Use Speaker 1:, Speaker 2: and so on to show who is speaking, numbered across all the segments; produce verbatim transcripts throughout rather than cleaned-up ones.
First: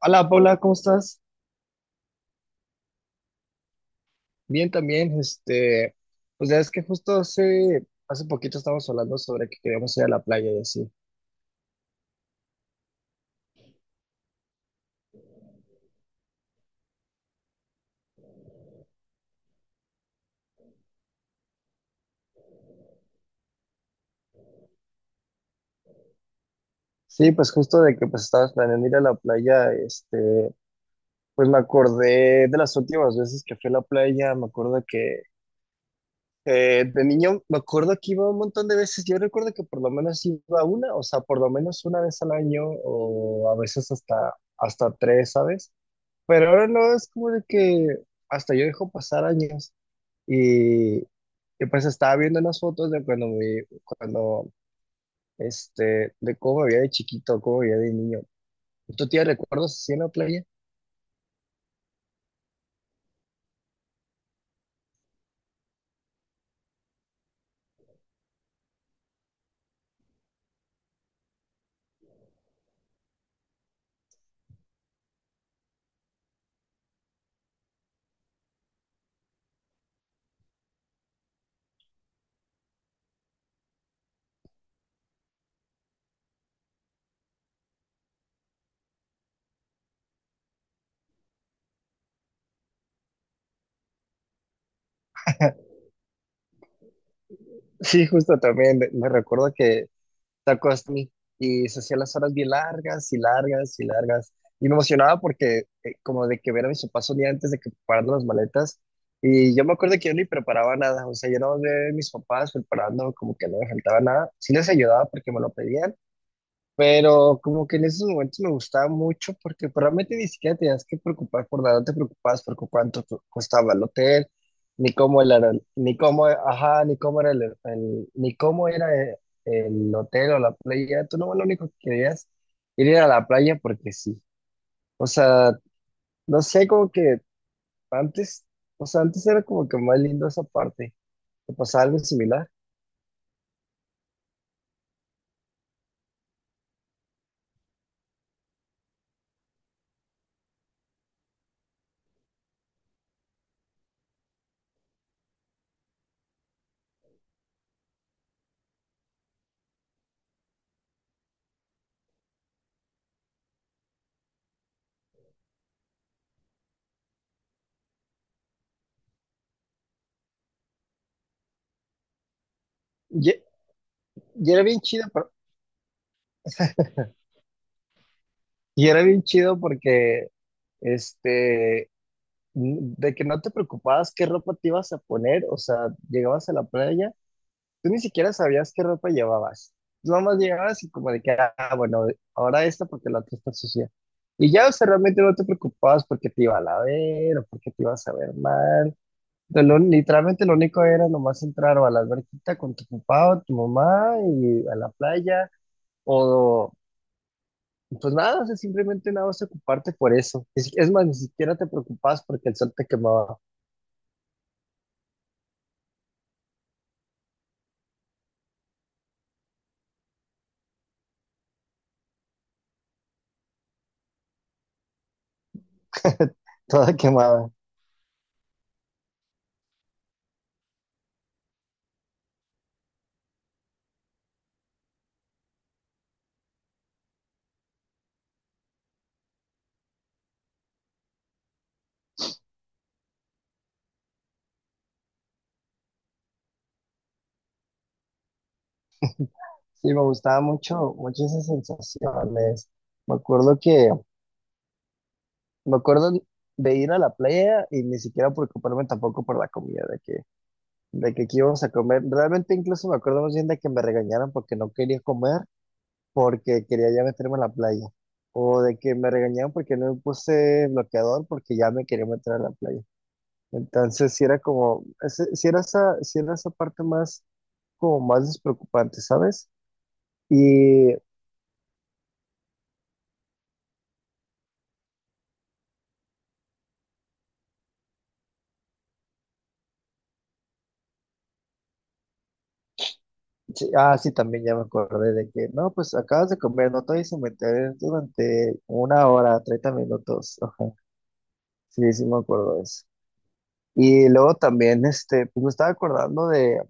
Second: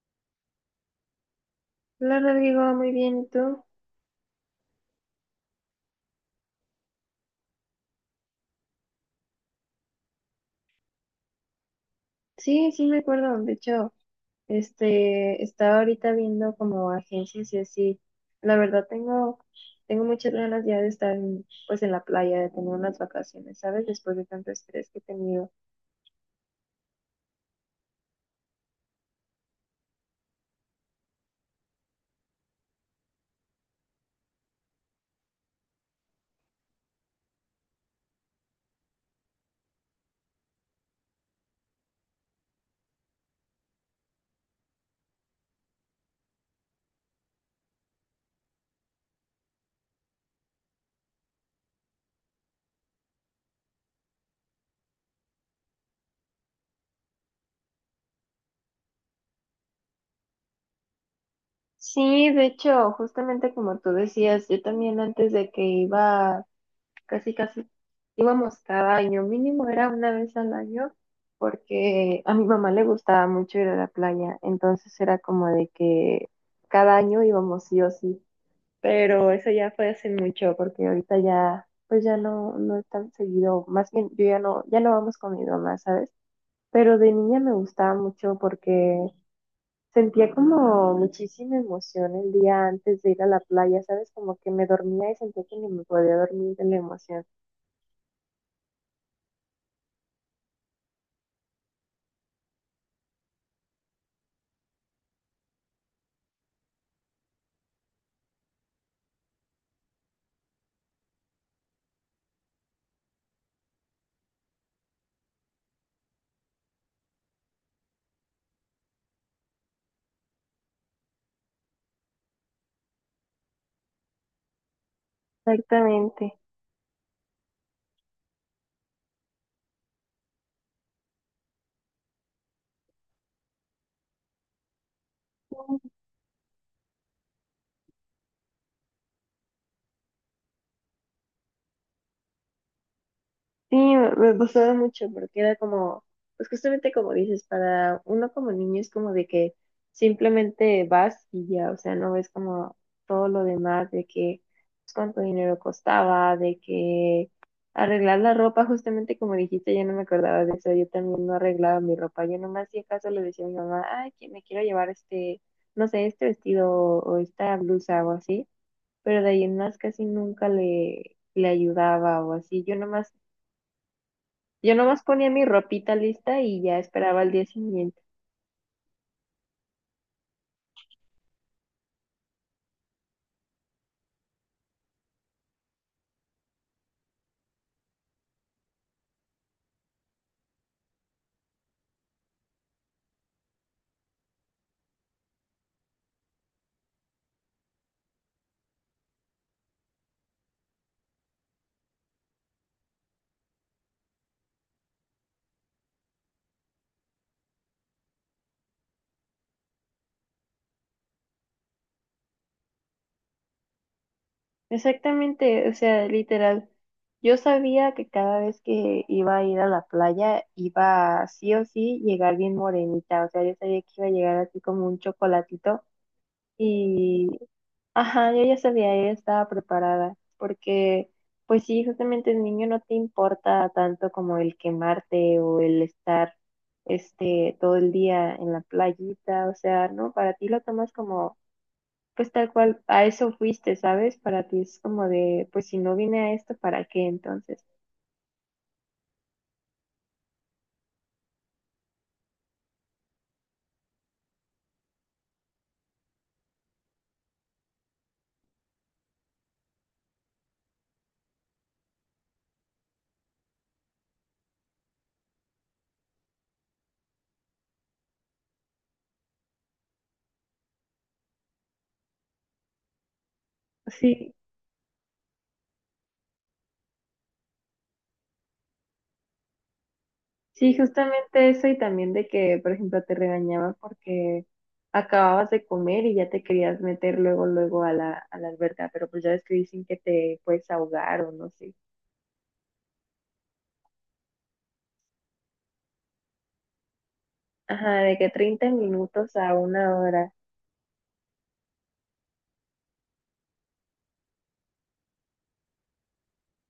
Speaker 1: Hola Paula, ¿cómo estás?
Speaker 2: Hola Rodrigo, muy bien, ¿y tú?
Speaker 1: Bien también, este, pues ya es que justo hace, hace poquito estábamos hablando sobre que queríamos ir a la playa y así.
Speaker 2: Sí, sí me acuerdo, de hecho, este, estaba ahorita viendo como agencias y así. La verdad tengo, tengo muchas ganas ya de estar en, pues en la playa, de tener unas vacaciones, ¿sabes? Después de tanto estrés que he tenido.
Speaker 1: Sí, pues justo de que pues estabas planeando ir a la playa, este, pues me acordé de las últimas veces que fui a la playa, me acuerdo que eh, de niño, me acuerdo que iba un montón de veces, yo recuerdo que por lo menos iba una, o sea, por lo menos una vez al año o a veces hasta, hasta tres, ¿sabes? Pero ahora no, es como de que hasta yo dejo pasar años. Y, y pues estaba viendo unas fotos de cuando me, cuando, este, de cómo me veía de chiquito, cómo me veía de niño. ¿Tú tienes recuerdos así en la playa?
Speaker 2: Sí, de hecho, justamente como tú decías, yo también antes de que iba casi casi íbamos cada año, mínimo era una vez al año, porque a mi mamá le gustaba mucho ir a la playa, entonces era como de que cada año íbamos sí o sí, pero eso ya fue hace mucho, porque ahorita ya, pues ya no, no es tan seguido, más bien yo ya no, ya no vamos con mi mamá, ¿sabes? Pero de niña me gustaba mucho porque sentía como muchísima emoción el día antes de ir a la playa, ¿sabes? Como que me dormía y sentía que ni me podía dormir de la emoción.
Speaker 1: Sí, justo también. Me me recuerdo que te acostas y y se hacían las horas bien largas y largas y largas. Y me emocionaba porque eh, como de que ver a mis papás un día antes de que prepararan las maletas. Y yo me acuerdo que yo ni preparaba nada. O sea, yo no veía a mis papás preparando como que no me faltaba nada. Sí les ayudaba porque me lo pedían. Pero como que en esos momentos me gustaba mucho porque pues, realmente ni siquiera tenías que preocupar por nada, no te preocupabas por cu- cuánto co- costaba el hotel, ni cómo era, el- ni cómo,
Speaker 2: Exactamente.
Speaker 1: ajá, ni cómo era el, el- ni cómo era el, el hotel o la playa. Tú no, lo único que querías era a la playa porque sí. O sea, no sé, como que antes, o sea, antes era como que más lindo esa parte. ¿Te pasaba algo similar?
Speaker 2: Sí, me, me gustaba mucho porque era como, pues justamente como dices, para uno como niño es como de que simplemente vas y ya, o sea, no ves como todo lo demás de que pues, cuánto dinero costaba, de que arreglar la ropa, justamente como dijiste, yo no me acordaba de eso, yo también no arreglaba mi ropa, yo nomás si acaso le decía a mi mamá, ay, que me quiero llevar este, no sé, este vestido o esta blusa o así. Pero de ahí en más casi nunca le, le ayudaba o así. Yo nomás,
Speaker 1: Y, y era
Speaker 2: yo
Speaker 1: bien
Speaker 2: nomás
Speaker 1: chido,
Speaker 2: ponía
Speaker 1: pero-
Speaker 2: mi ropita lista y ya esperaba al día siguiente.
Speaker 1: y era bien chido porque este, n- de que no te preocupabas qué ropa te ibas a poner, o sea, llegabas a la playa, tú ni siquiera sabías qué ropa llevabas. Nomás llegabas y como de que, ah, bueno, ahora esta porque la otra está sucia. Y ya, o sea, realmente no te preocupabas porque te iba a la ver o porque te ibas a ver mal. De lo- literalmente lo único era nomás entrar o a la alberquita con tu papá o tu mamá y a la playa o pues nada, o sea, simplemente nada vas a ocuparte por eso. Es, es más, ni siquiera te preocupabas porque el sol te quemaba.
Speaker 2: Exactamente, o sea, literal. Yo sabía que cada vez que iba a ir a la playa iba sí o sí llegar bien morenita, o sea, yo sabía que iba a llegar así como un chocolatito
Speaker 1: Toda
Speaker 2: y
Speaker 1: quemada.
Speaker 2: ajá, yo ya sabía, yo ya estaba preparada, porque pues sí, justamente el niño no te importa tanto como el quemarte o el estar este todo el día en la playita, o sea, ¿no? Para ti lo tomas como, pues tal cual, a eso fuiste, ¿sabes? Para ti es como de, pues si no vine a esto, ¿para qué entonces?
Speaker 1: Sí, me gustaba mucho, mucho esa sensación. es- Me acuerdo que, me acuerdo de ir a la playa y ni siquiera preocuparme tampoco por la comida, de que, de que qué íbamos a comer. Realmente incluso me acuerdo más bien de que me regañaron porque no quería comer, porque quería ya meterme a la playa. O de que me regañaron porque no me puse bloqueador porque ya me quería meter a la playa. Entonces sí
Speaker 2: Sí.
Speaker 1: era como, ese- sí era esa, sí era esa parte más, como más despreocupante, ¿sabes?
Speaker 2: Sí,
Speaker 1: Y
Speaker 2: justamente eso y también de que, por ejemplo, te regañaba porque acababas de comer y ya te querías meter luego, luego a la, a la alberca, pero pues ya ves que dicen que te puedes ahogar o no sé.
Speaker 1: sí, ah, sí, también ya me acordé de que, no, pues acabas de comer, no te vayas a meter
Speaker 2: Ajá, de que
Speaker 1: durante
Speaker 2: treinta
Speaker 1: una
Speaker 2: minutos
Speaker 1: hora,
Speaker 2: a
Speaker 1: treinta
Speaker 2: una hora.
Speaker 1: minutos. Ajá. Sí, sí me acuerdo de eso. Y luego también, este, pues me estaba acordando de,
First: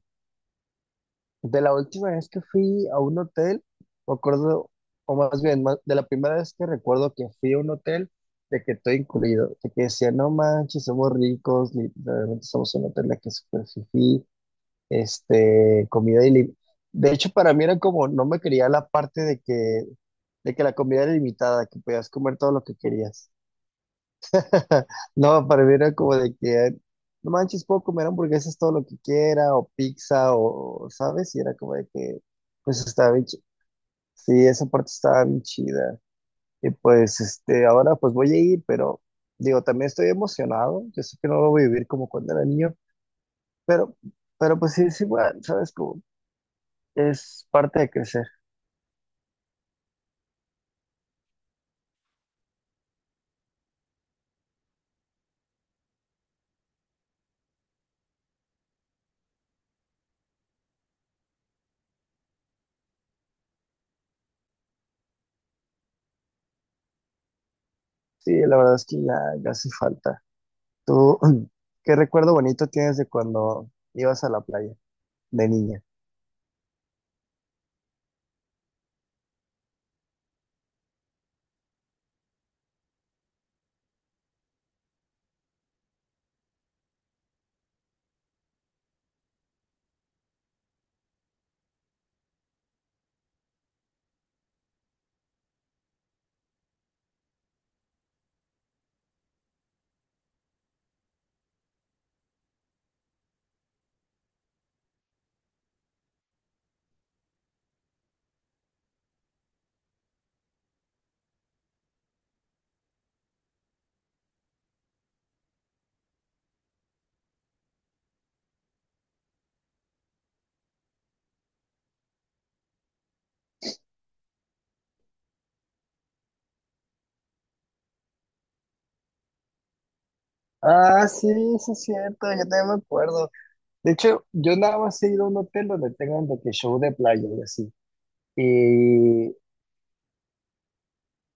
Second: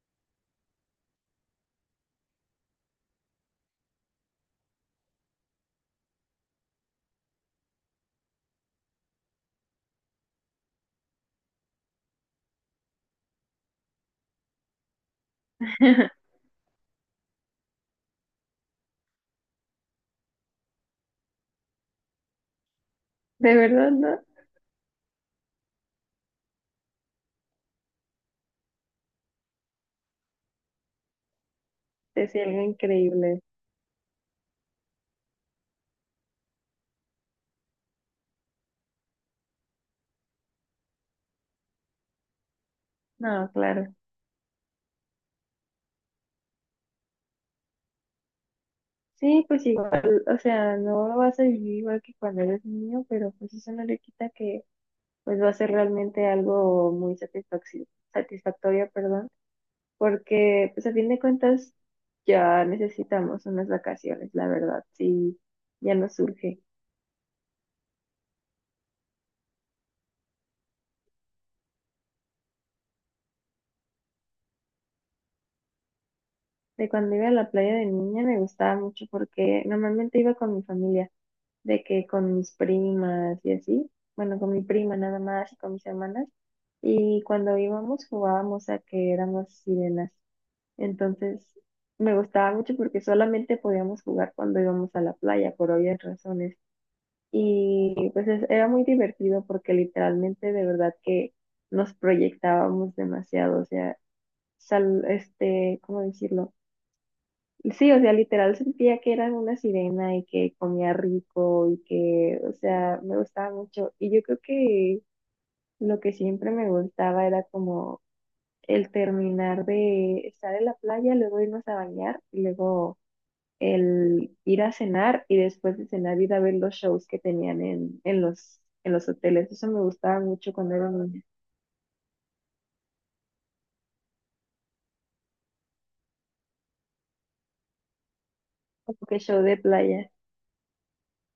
Speaker 1: de la última vez que fui a un hotel, me acuerdo, o más bien, ma- de la primera vez que recuerdo que fui a un hotel, de que todo incluido, de que decía, no manches, somos ricos, literalmente somos un hotel de que es súper fifí, este, comida ilimitada. De hecho, para mí era como, no me quería la parte de que, de que la comida era ilimitada, que podías comer todo lo que querías.
Speaker 2: De verdad, ¿no?
Speaker 1: No, para mí era como de que, no manches, puedo comer hamburguesas todo lo que quiera, o pizza, o, ¿sabes? Y era como de que,
Speaker 2: Es algo
Speaker 1: pues estaba bien,
Speaker 2: increíble.
Speaker 1: chi- sí, esa parte estaba bien chida. Y pues, este, ahora pues voy a ir, pero digo, también estoy emocionado, yo sé que no lo voy a vivir como cuando era niño,
Speaker 2: No, claro.
Speaker 1: pero, pero pues sí, es igual, ¿sabes? Es parte de crecer.
Speaker 2: Sí, pues igual, o sea, no lo vas a vivir igual que cuando eres niño, pero pues eso no le quita que pues va a ser realmente algo muy satisfactorio, satisfactorio, porque pues a fin de cuentas ya necesitamos unas vacaciones, la verdad, sí, ya nos surge.
Speaker 1: Sí, la verdad es que ya, ya hace falta. ¿Tú qué recuerdo bonito tienes de cuando ibas a la playa de niña?
Speaker 2: De cuando iba a la playa de niña me gustaba mucho porque normalmente iba con mi familia, de que con mis primas y así, bueno, con mi prima nada más y con mis hermanas, y cuando íbamos jugábamos a que éramos sirenas, entonces me gustaba mucho porque solamente podíamos jugar cuando íbamos a la playa, por obvias razones. Y pues es- era muy divertido porque literalmente de verdad que nos proyectábamos demasiado, o sea, sal, este, ¿cómo decirlo? Sí, o sea, literal sentía que era una sirena y que comía rico y que, o sea, me gustaba mucho. Y yo creo que lo que siempre me gustaba era como el terminar de estar en la playa, luego irnos a bañar y luego el ir a cenar y después de cenar ir a ver los shows que tenían en, en los, en los hoteles. Eso me gustaba mucho cuando era
Speaker 1: Ah,
Speaker 2: niña.
Speaker 1: sí, sí es cierto, yo también me acuerdo. De hecho, yo nada más he ido a un hotel donde tengan de que show de playa y así.
Speaker 2: Como que
Speaker 1: Y,
Speaker 2: show de playa.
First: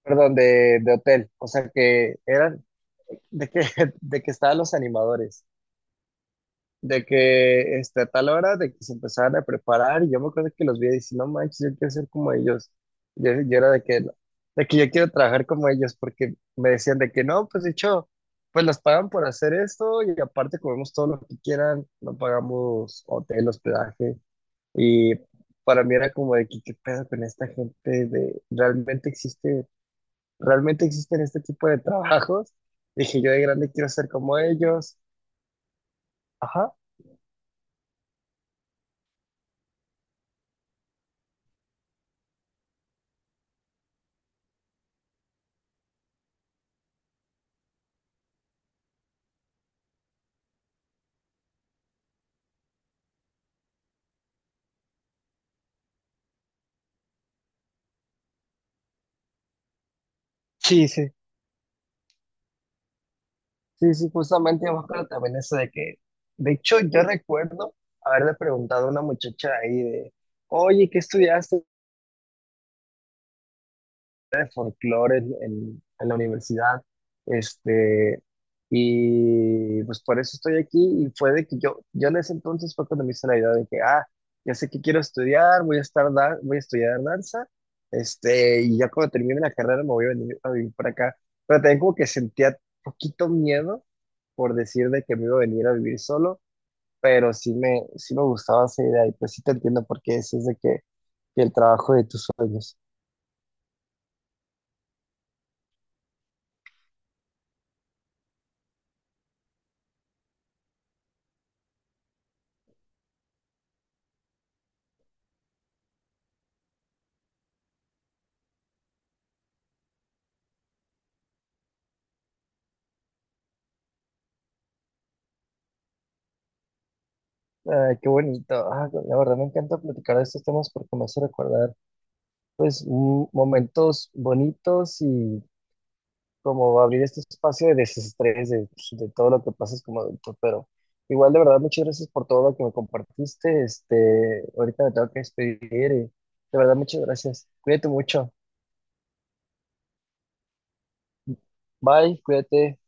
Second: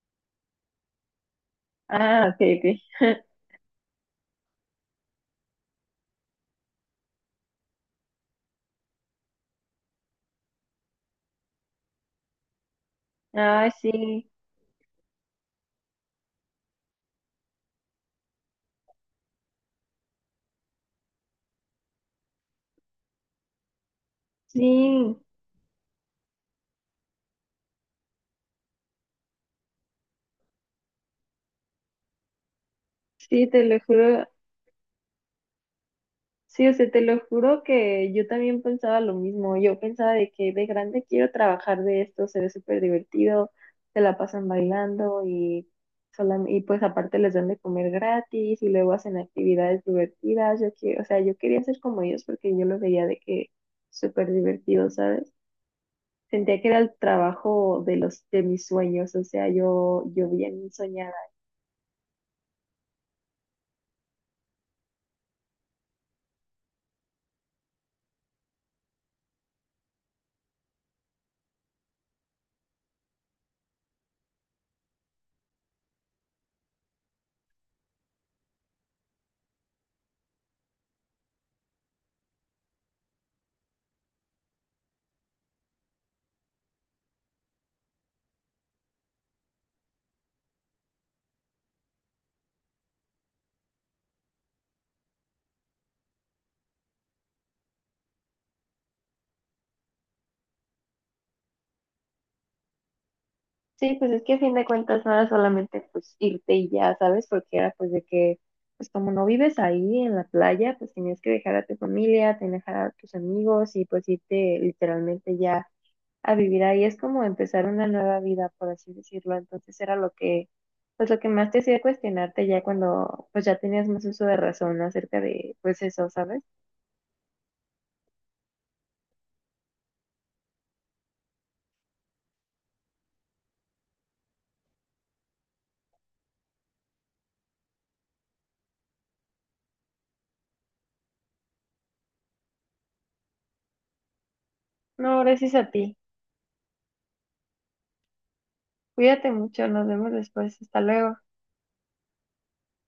Speaker 1: perdón, de, de hotel. O sea que
Speaker 2: Ah, ok,
Speaker 1: eran
Speaker 2: ok.
Speaker 1: de que, de que estaban los animadores. De que este, a tal hora de que se empezaban a preparar y yo me acuerdo que los vi y dije, no manches, yo quiero ser como ellos. Yo, yo
Speaker 2: Ah,
Speaker 1: era de que,
Speaker 2: sí,
Speaker 1: de que yo quiero trabajar como ellos porque me decían de que no, pues de hecho, pues las pagan por hacer esto y aparte comemos todo lo que quieran, no pagamos hotel, hospedaje y
Speaker 2: sí,
Speaker 1: para mí era como de que qué pedo con esta gente de realmente existe, realmente existen este tipo de trabajos. Dije, yo de
Speaker 2: sí, te
Speaker 1: grande
Speaker 2: lo
Speaker 1: quiero ser
Speaker 2: juro.
Speaker 1: como ellos.
Speaker 2: Sí, o
Speaker 1: Ajá.
Speaker 2: sea, te lo juro que yo también pensaba lo mismo. Yo pensaba de que de grande quiero trabajar de esto, se ve súper divertido, se la pasan bailando y, solam- y pues aparte les dan de comer gratis y luego hacen actividades divertidas. Yo quiero, o sea, yo quería ser como ellos porque yo lo veía de que súper divertido, ¿sabes? Sentía que era el trabajo de los de mis sueños, o sea, yo, yo bien
Speaker 1: Sí, sí.
Speaker 2: soñaba.
Speaker 1: Sí, sí, justamente me acuerdo también eso de que, de hecho, yo recuerdo haberle preguntado a una muchacha ahí de, oye, ¿qué estudiaste de folclore en, en- en la universidad? Este, y pues por eso estoy aquí y fue de que yo, yo en ese entonces fue cuando me hice la idea de que, ah, ya sé que quiero estudiar, voy a estar, da- voy a estudiar danza, este, y ya cuando termine la carrera me voy a venir a vivir para acá. Pero también como que sentía poquito miedo por decir de que me iba a venir a vivir solo pero sí me, sí me gustaba esa idea y pues sí te entiendo por qué decís de que, que el trabajo de tus sueños.
Speaker 2: Sí, pues es que a fin de cuentas no era solamente pues irte y ya, ¿sabes? Porque era pues de que, pues como no vives ahí en la playa, pues tenías que dejar a tu familia, tenías que dejar a tus amigos y pues irte literalmente ya a vivir ahí. Es como empezar una nueva vida, por así decirlo. Entonces era lo que, pues lo que más te hacía cuestionarte ya cuando pues ya tenías más uso de razón acerca de pues eso, ¿sabes?
Speaker 1: Ay, qué bonito. Ah, la verdad me encanta platicar de estos temas porque me hace recordar pues m- momentos bonitos y como abrir este espacio de desestrés de, pues, de todo lo que pasas como adulto. Pero igual de verdad muchas gracias por todo lo que me compartiste. Este, ahorita me tengo
Speaker 2: No,
Speaker 1: que
Speaker 2: gracias a
Speaker 1: despedir y
Speaker 2: ti.
Speaker 1: de verdad muchas gracias. Cuídate mucho.
Speaker 2: Cuídate mucho, nos vemos después. Hasta luego.
Speaker 1: Bye, cuídate.